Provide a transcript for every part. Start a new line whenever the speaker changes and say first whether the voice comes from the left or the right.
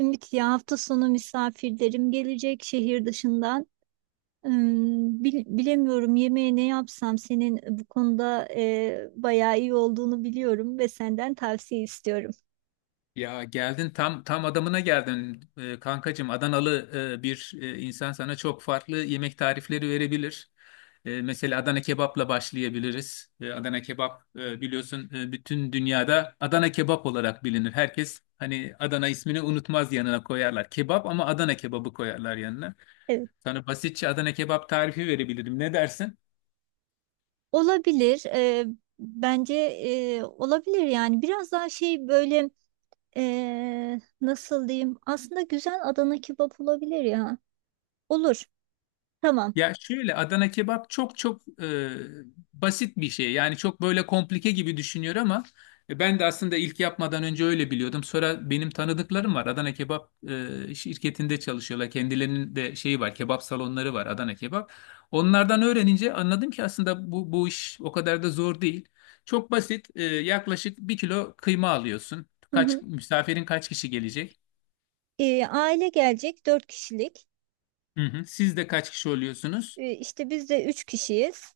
right: Ümit ya hafta sonu misafirlerim gelecek şehir dışından. Bilemiyorum yemeğe ne yapsam senin bu konuda bayağı iyi olduğunu biliyorum ve senden tavsiye istiyorum.
left: Ya geldin tam adamına geldin, kankacığım. Adanalı bir insan sana çok farklı yemek tarifleri verebilir. Mesela Adana kebapla başlayabiliriz. Adana kebap, biliyorsun, bütün dünyada Adana kebap olarak bilinir. Herkes hani Adana ismini unutmaz, yanına koyarlar. Kebap ama Adana kebabı koyarlar yanına.
right: Evet.
left: Sana basitçe Adana kebap tarifi verebilirim. Ne dersin?
right: Olabilir. Bence olabilir yani biraz daha şey böyle, nasıl diyeyim? Aslında güzel Adana kebap olabilir ya. Olur. Tamam.
left: Ya şöyle Adana kebap çok çok basit bir şey. Yani çok böyle komplike gibi düşünüyor ama, ben de aslında ilk yapmadan önce öyle biliyordum. Sonra benim tanıdıklarım var. Adana kebap şirketinde çalışıyorlar. Kendilerinin de şeyi var. Kebap salonları var, Adana kebap. Onlardan öğrenince anladım ki aslında bu iş o kadar da zor değil. Çok basit. Yaklaşık bir kilo kıyma alıyorsun.
right: Hı hı.
left: Kaç misafirin, kaç kişi gelecek?
right: Aile gelecek dört kişilik.
left: Hı hı. Siz de kaç kişi oluyorsunuz?
right: İşte biz de üç kişiyiz.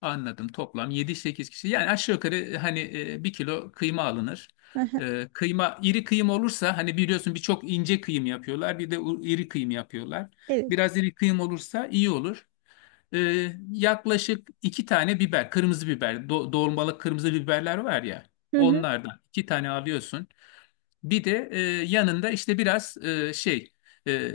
left: Anladım. Toplam yedi sekiz kişi. Yani aşağı yukarı, hani, bir kilo kıyma alınır.
right: Hı hı.
left: Kıyma iri kıyım olursa, hani biliyorsun, birçok ince kıyım yapıyorlar. Bir de iri kıyım yapıyorlar.
right: Evet.
left: Biraz iri kıyım olursa iyi olur. E, Yaklaşık iki tane biber, kırmızı biber, dolmalık kırmızı biberler var ya.
right: Hı hı.
left: Onlardan iki tane alıyorsun. Bir de yanında işte biraz şey e,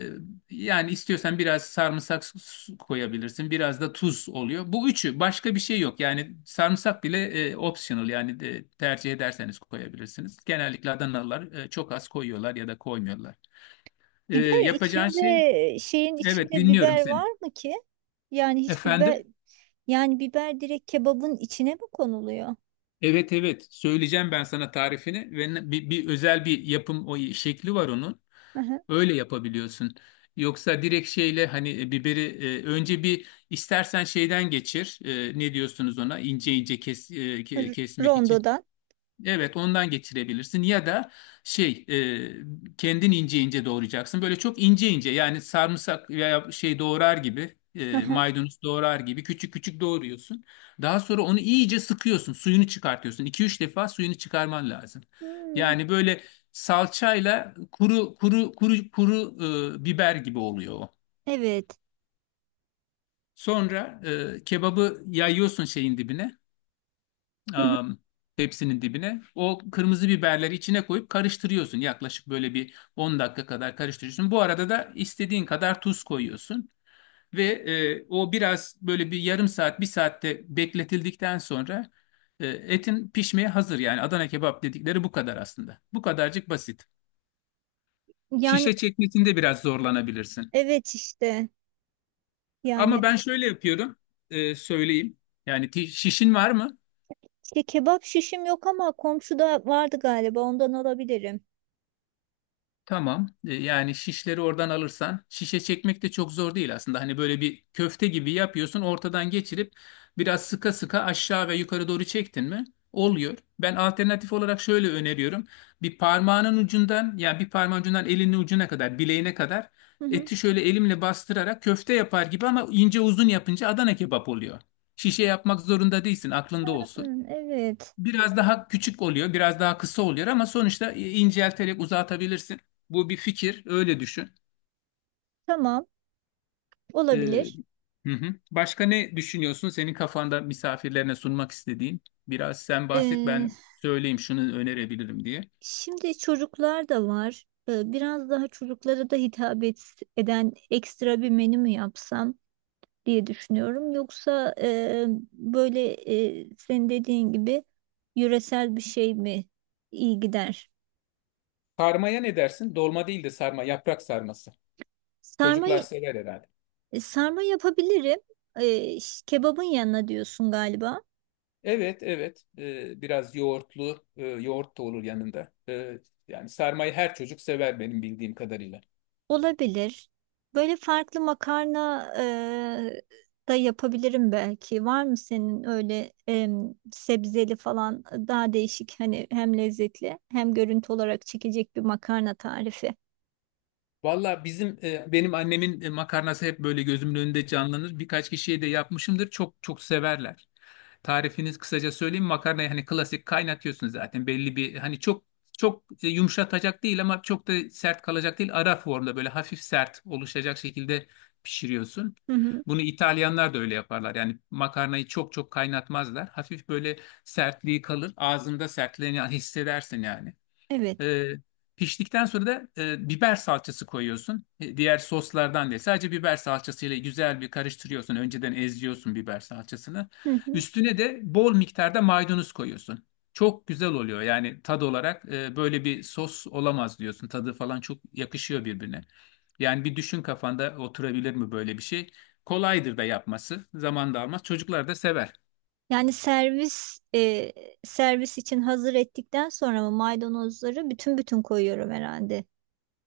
left: yani istiyorsan biraz sarımsak koyabilirsin. Biraz da tuz oluyor. Bu üçü, başka bir şey yok. Yani sarımsak bile, optional, yani de, tercih ederseniz koyabilirsiniz. Genellikle Adanalılar, çok az koyuyorlar ya da koymuyorlar.
right: Biber
left: Yapacağın şey.
right: içinde şeyin
left: Evet,
right: içinde
left: dinliyorum
right: biber
left: seni.
right: var mı ki? Yani hiç biber
left: Efendim?
right: Yani biber direkt kebabın içine mi konuluyor?
left: Evet, evet, söyleyeceğim ben sana tarifini, ve bir özel bir yapım o şekli var onun.
right: Hı hı.
left: Öyle yapabiliyorsun. Yoksa direkt şeyle, hani, biberi, önce bir istersen şeyden geçir. Ne diyorsunuz ona? İnce ince kes, kesmek için.
right: Rondodan.
left: Evet, ondan geçirebilirsin ya da şey, kendin ince ince doğrayacaksın. Böyle çok ince ince, yani sarımsak veya şey doğrar gibi
right: Hı
left: e,
right: hı.
left: maydanoz doğrar gibi küçük küçük doğruyorsun. Daha sonra onu iyice sıkıyorsun, suyunu çıkartıyorsun. 2 üç defa suyunu çıkarman lazım.
right: Hmm,
left: Yani böyle salçayla kuru kuru kuru kuru, biber gibi oluyor o.
right: evet.
left: Sonra, kebabı yayıyorsun şeyin dibine.
right: Hı hı.
left: am, Tepsinin dibine. O kırmızı biberleri içine koyup karıştırıyorsun. Yaklaşık böyle bir 10 dakika kadar karıştırıyorsun. Bu arada da istediğin kadar tuz koyuyorsun. Ve o, biraz böyle bir yarım saat, bir saatte bekletildikten sonra, etin pişmeye hazır. Yani Adana kebap dedikleri bu kadar aslında. Bu kadarcık basit.
right: Yani
left: Şişe çekmesinde biraz zorlanabilirsin.
right: evet işte.
left: Ama
right: Yani
left: ben şöyle yapıyorum, söyleyeyim. Yani şişin var mı?
right: işte kebap şişim yok ama komşuda vardı galiba ondan alabilirim.
left: Tamam. Yani şişleri oradan alırsan, şişe çekmek de çok zor değil aslında. Hani böyle bir köfte gibi yapıyorsun, ortadan geçirip biraz sıka sıka aşağı ve yukarı doğru çektin mi? Oluyor. Ben alternatif olarak şöyle öneriyorum. Bir parmağının ucundan, yani bir parmağın ucundan elinin ucuna kadar, bileğine kadar
right: Hı hı.
left: eti şöyle elimle bastırarak köfte yapar gibi, ama ince uzun yapınca Adana kebap oluyor. Şişe yapmak zorunda değilsin, aklında olsun.
right: Hı, evet.
left: Biraz daha küçük oluyor, biraz daha kısa oluyor, ama sonuçta incelterek uzatabilirsin. Bu bir fikir, öyle düşün.
right: Tamam.
left: Ee,
right: Olabilir.
left: hı hı. Başka ne düşünüyorsun? Senin kafanda misafirlerine sunmak istediğin. Biraz sen bahset,
right: Ee,
left: ben söyleyeyim şunu önerebilirim diye.
right: Şimdi çocuklar da var. Biraz daha çocuklara da eden ekstra bir menü mü yapsam diye düşünüyorum. Yoksa böyle, senin dediğin gibi yöresel bir şey mi iyi gider?
left: Sarmaya ne dersin? Dolma değil de sarma, yaprak sarması.
right: Sarma.
left: Çocuklar sever herhalde.
right: Sarma yapabilirim. Kebabın yanına diyorsun galiba.
left: Evet, evet. Biraz yoğurtlu, yoğurt da olur yanında. Yani sarmayı her çocuk sever, benim bildiğim kadarıyla.
right: Olabilir. Böyle farklı makarna da yapabilirim belki. Var mı senin öyle, sebzeli falan daha değişik hani hem lezzetli hem görüntü olarak çekecek bir makarna tarifi?
left: Valla bizim, benim annemin, makarnası hep böyle gözümün önünde canlanır. Birkaç kişiye de yapmışımdır. Çok çok severler. Tarifiniz kısaca söyleyeyim. Makarnayı hani klasik kaynatıyorsun zaten. Belli bir, hani, çok çok, yumuşatacak değil ama çok da sert kalacak değil. Ara formda böyle hafif sert oluşacak şekilde pişiriyorsun.
right: Hı hı.
left: Bunu İtalyanlar da öyle yaparlar. Yani makarnayı çok çok kaynatmazlar. Hafif böyle sertliği kalır. Ağzında sertliğini hissedersin yani.
right: Evet.
left: E, Piştikten sonra da biber salçası koyuyorsun. Diğer soslardan değil. Sadece biber salçasıyla güzel bir karıştırıyorsun. Önceden eziyorsun biber salçasını.
right: Hı hı.
left: Üstüne de bol miktarda maydanoz koyuyorsun. Çok güzel oluyor. Yani tad olarak, böyle bir sos olamaz diyorsun. Tadı falan çok yakışıyor birbirine. Yani bir düşün, kafanda oturabilir mi böyle bir şey? Kolaydır da yapması. Zaman da almaz. Çocuklar da sever.
right: Yani servis için hazır ettikten sonra mı maydanozları bütün bütün koyuyorum herhalde.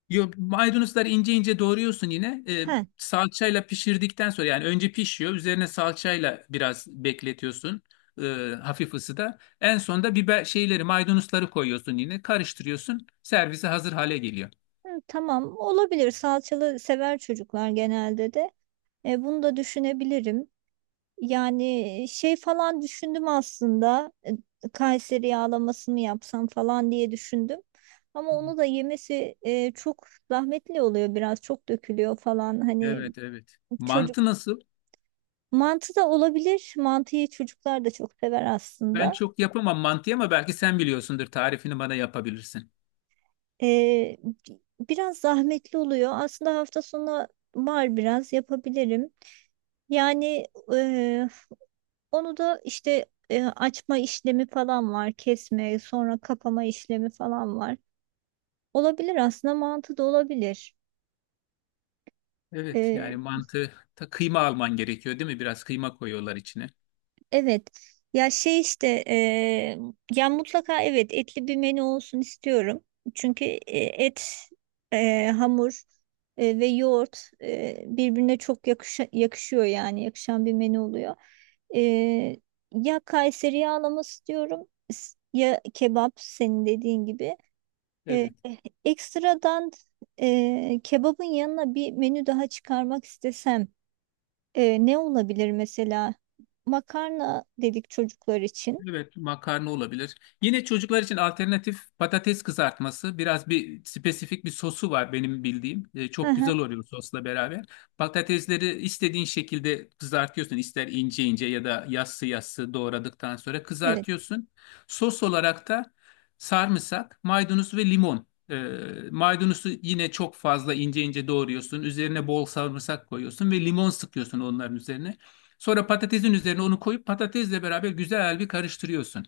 left: Yo, maydanozları ince ince doğruyorsun yine.
right: He.
left: Salçayla pişirdikten sonra, yani önce pişiyor. Üzerine salçayla biraz bekletiyorsun. e, Hafif ısıda. En sonda biber şeyleri, maydanozları koyuyorsun yine. Karıştırıyorsun. Servise hazır hale geliyor.
right: Hı, tamam olabilir. Salçalı sever çocuklar genelde de. Bunu da düşünebilirim. Yani şey falan düşündüm aslında. Kayseri yağlamasını yapsam falan diye düşündüm. Ama onu da yemesi çok zahmetli oluyor biraz. Çok dökülüyor falan. Hani
left: Evet, evet.
right: çocuk
left: Mantı nasıl?
right: mantı da olabilir. Mantıyı çocuklar da çok sever
left: Ben
right: aslında.
left: çok yapamam mantıyı, ama belki sen biliyorsundur. Tarifini bana yapabilirsin.
right: E, Biraz zahmetli oluyor. Aslında hafta sonu var biraz yapabilirim. Yani e, onu da işte açma işlemi falan var, kesme, sonra kapama işlemi falan var. Olabilir aslında mantığı da olabilir.
left: Evet, yani
right: E,
left: mantı ta kıyma alman gerekiyor değil mi? Biraz kıyma koyuyorlar içine.
right: evet. Ya şey işte, ya mutlaka evet etli bir menü olsun istiyorum. Çünkü et, hamur ve yoğurt birbirine çok yakışıyor yani yakışan bir menü oluyor. E, Ya Kayseri yağlaması diyorum ya kebap senin dediğin gibi. Ee,
left: Evet.
right: Ekstradan kebabın yanına bir menü daha çıkarmak istesem, ne olabilir mesela? Makarna dedik çocuklar için.
left: Evet, makarna olabilir. Yine çocuklar için alternatif patates kızartması. Biraz bir spesifik bir sosu var benim bildiğim.
right: Hı
left: Çok
right: hı,
left: güzel oluyor sosla beraber. Patatesleri istediğin şekilde kızartıyorsun. İster ince ince ya da yassı yassı doğradıktan sonra
right: evet.
left: kızartıyorsun. Sos olarak da sarımsak, maydanoz ve limon. Maydanozu yine çok fazla ince ince doğruyorsun. Üzerine bol sarımsak koyuyorsun ve limon sıkıyorsun onların üzerine. Sonra patatesin üzerine onu koyup patatesle beraber güzel bir karıştırıyorsun.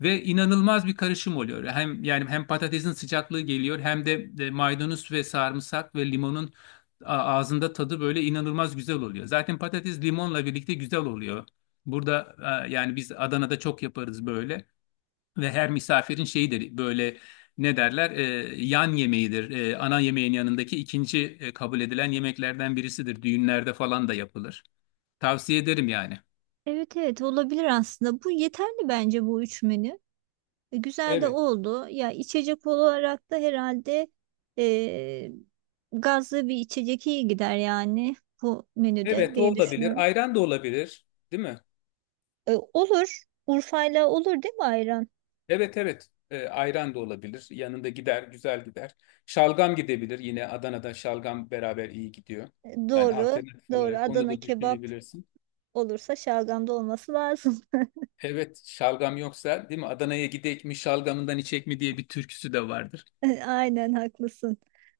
left: Ve inanılmaz bir karışım oluyor. Hem yani hem patatesin sıcaklığı geliyor, hem de maydanoz ve sarımsak ve limonun ağzında tadı böyle inanılmaz güzel oluyor. Zaten patates limonla birlikte güzel oluyor. Burada, yani biz Adana'da çok yaparız böyle. Ve her misafirin şeyidir böyle, ne derler, yan yemeğidir. Ana yemeğin yanındaki ikinci, kabul edilen yemeklerden birisidir. Düğünlerde falan da yapılır. Tavsiye ederim yani.
right: Evet, evet, olabilir aslında. Bu yeterli bence bu üç menü. Güzel de
left: Evet.
right: oldu. Ya içecek olarak da herhalde e, gazlı bir içecek iyi gider yani bu menüde
left: Evet, o
right: diye
left: olabilir.
right: düşünüyorum.
left: Ayran da olabilir, değil mi?
right: Olur. Urfa'yla olur değil mi ayran?
left: Evet, evet. Ayran da olabilir. Yanında gider, güzel gider. Şalgam gidebilir. Yine Adana'da şalgam beraber iyi gidiyor. Yani
right: Doğru.
left: alternatif
right: Doğru.
left: olarak onu
right: Adana
left: da
right: kebap
left: düşünebilirsin.
right: olursa şalgamda olması lazım.
left: Evet, şalgam yoksa, değil mi? Adana'ya gidek mi, şalgamından içek mi diye bir türküsü de vardır.
right: Aynen haklısın.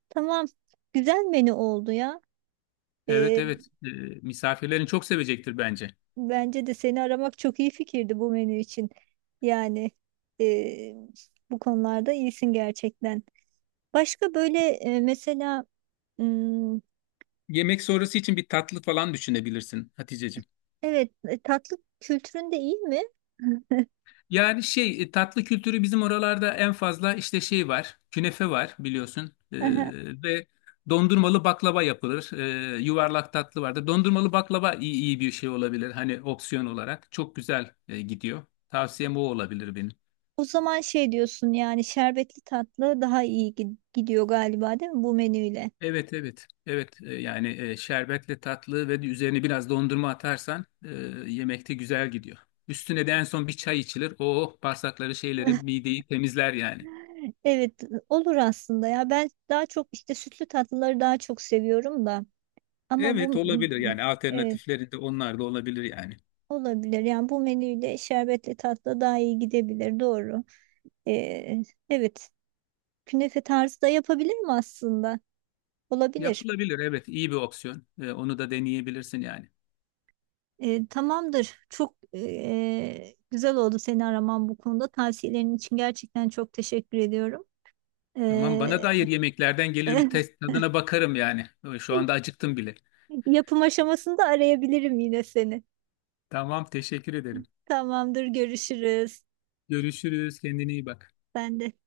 right: Tamam. Güzel menü oldu ya.
left: Evet,
right: Ee,
left: evet. Misafirlerin çok sevecektir bence.
right: Bence de seni aramak çok iyi fikirdi bu menü için. Yani e, bu konularda iyisin gerçekten. Başka böyle, mesela, hmm,
left: Yemek sonrası için bir tatlı falan düşünebilirsin, Haticeciğim.
right: evet, tatlı kültürün de iyi mi?
left: Yani şey, tatlı kültürü bizim oralarda en fazla, işte şey var, künefe var, biliyorsun.
right: Aha.
left: Ve dondurmalı baklava yapılır. Yuvarlak tatlı vardır. Dondurmalı baklava, iyi bir şey olabilir, hani opsiyon olarak çok güzel gidiyor. Tavsiyem o olabilir benim.
right: O zaman şey diyorsun yani şerbetli tatlı daha iyi gidiyor galiba değil mi bu menüyle?
left: Evet, evet, evet. Yani, şerbetle tatlı, ve üzerine biraz dondurma atarsan, yemekte güzel gidiyor. Üstüne de en son bir çay içilir. Oh, bağırsakları şeyleri, mideyi temizler yani.
right: Evet, olur aslında ya. Ben daha çok işte sütlü tatlıları daha çok seviyorum da ama
left: Evet,
right: bu
left: olabilir yani,
right: evet,
left: alternatifleri de, onlar da olabilir yani.
right: olabilir yani bu menüyle şerbetli tatlı daha iyi gidebilir, doğru. Ee, evet, künefe tarzı da yapabilir mi aslında olabilir.
left: Yapılabilir, evet, iyi bir opsiyon. Onu da deneyebilirsin yani.
right: Tamamdır çok, güzel oldu seni araman bu konuda tavsiyelerin için gerçekten çok teşekkür ediyorum.
left: Tamam, bana
right: Ee,
left: dair yemeklerden gelir bir test, tadına bakarım yani. Şu anda acıktım bile.
right: Yapım aşamasında arayabilirim yine seni.
left: Tamam, teşekkür ederim.
right: Tamamdır görüşürüz.
left: Görüşürüz, kendine iyi bak.
right: Ben de.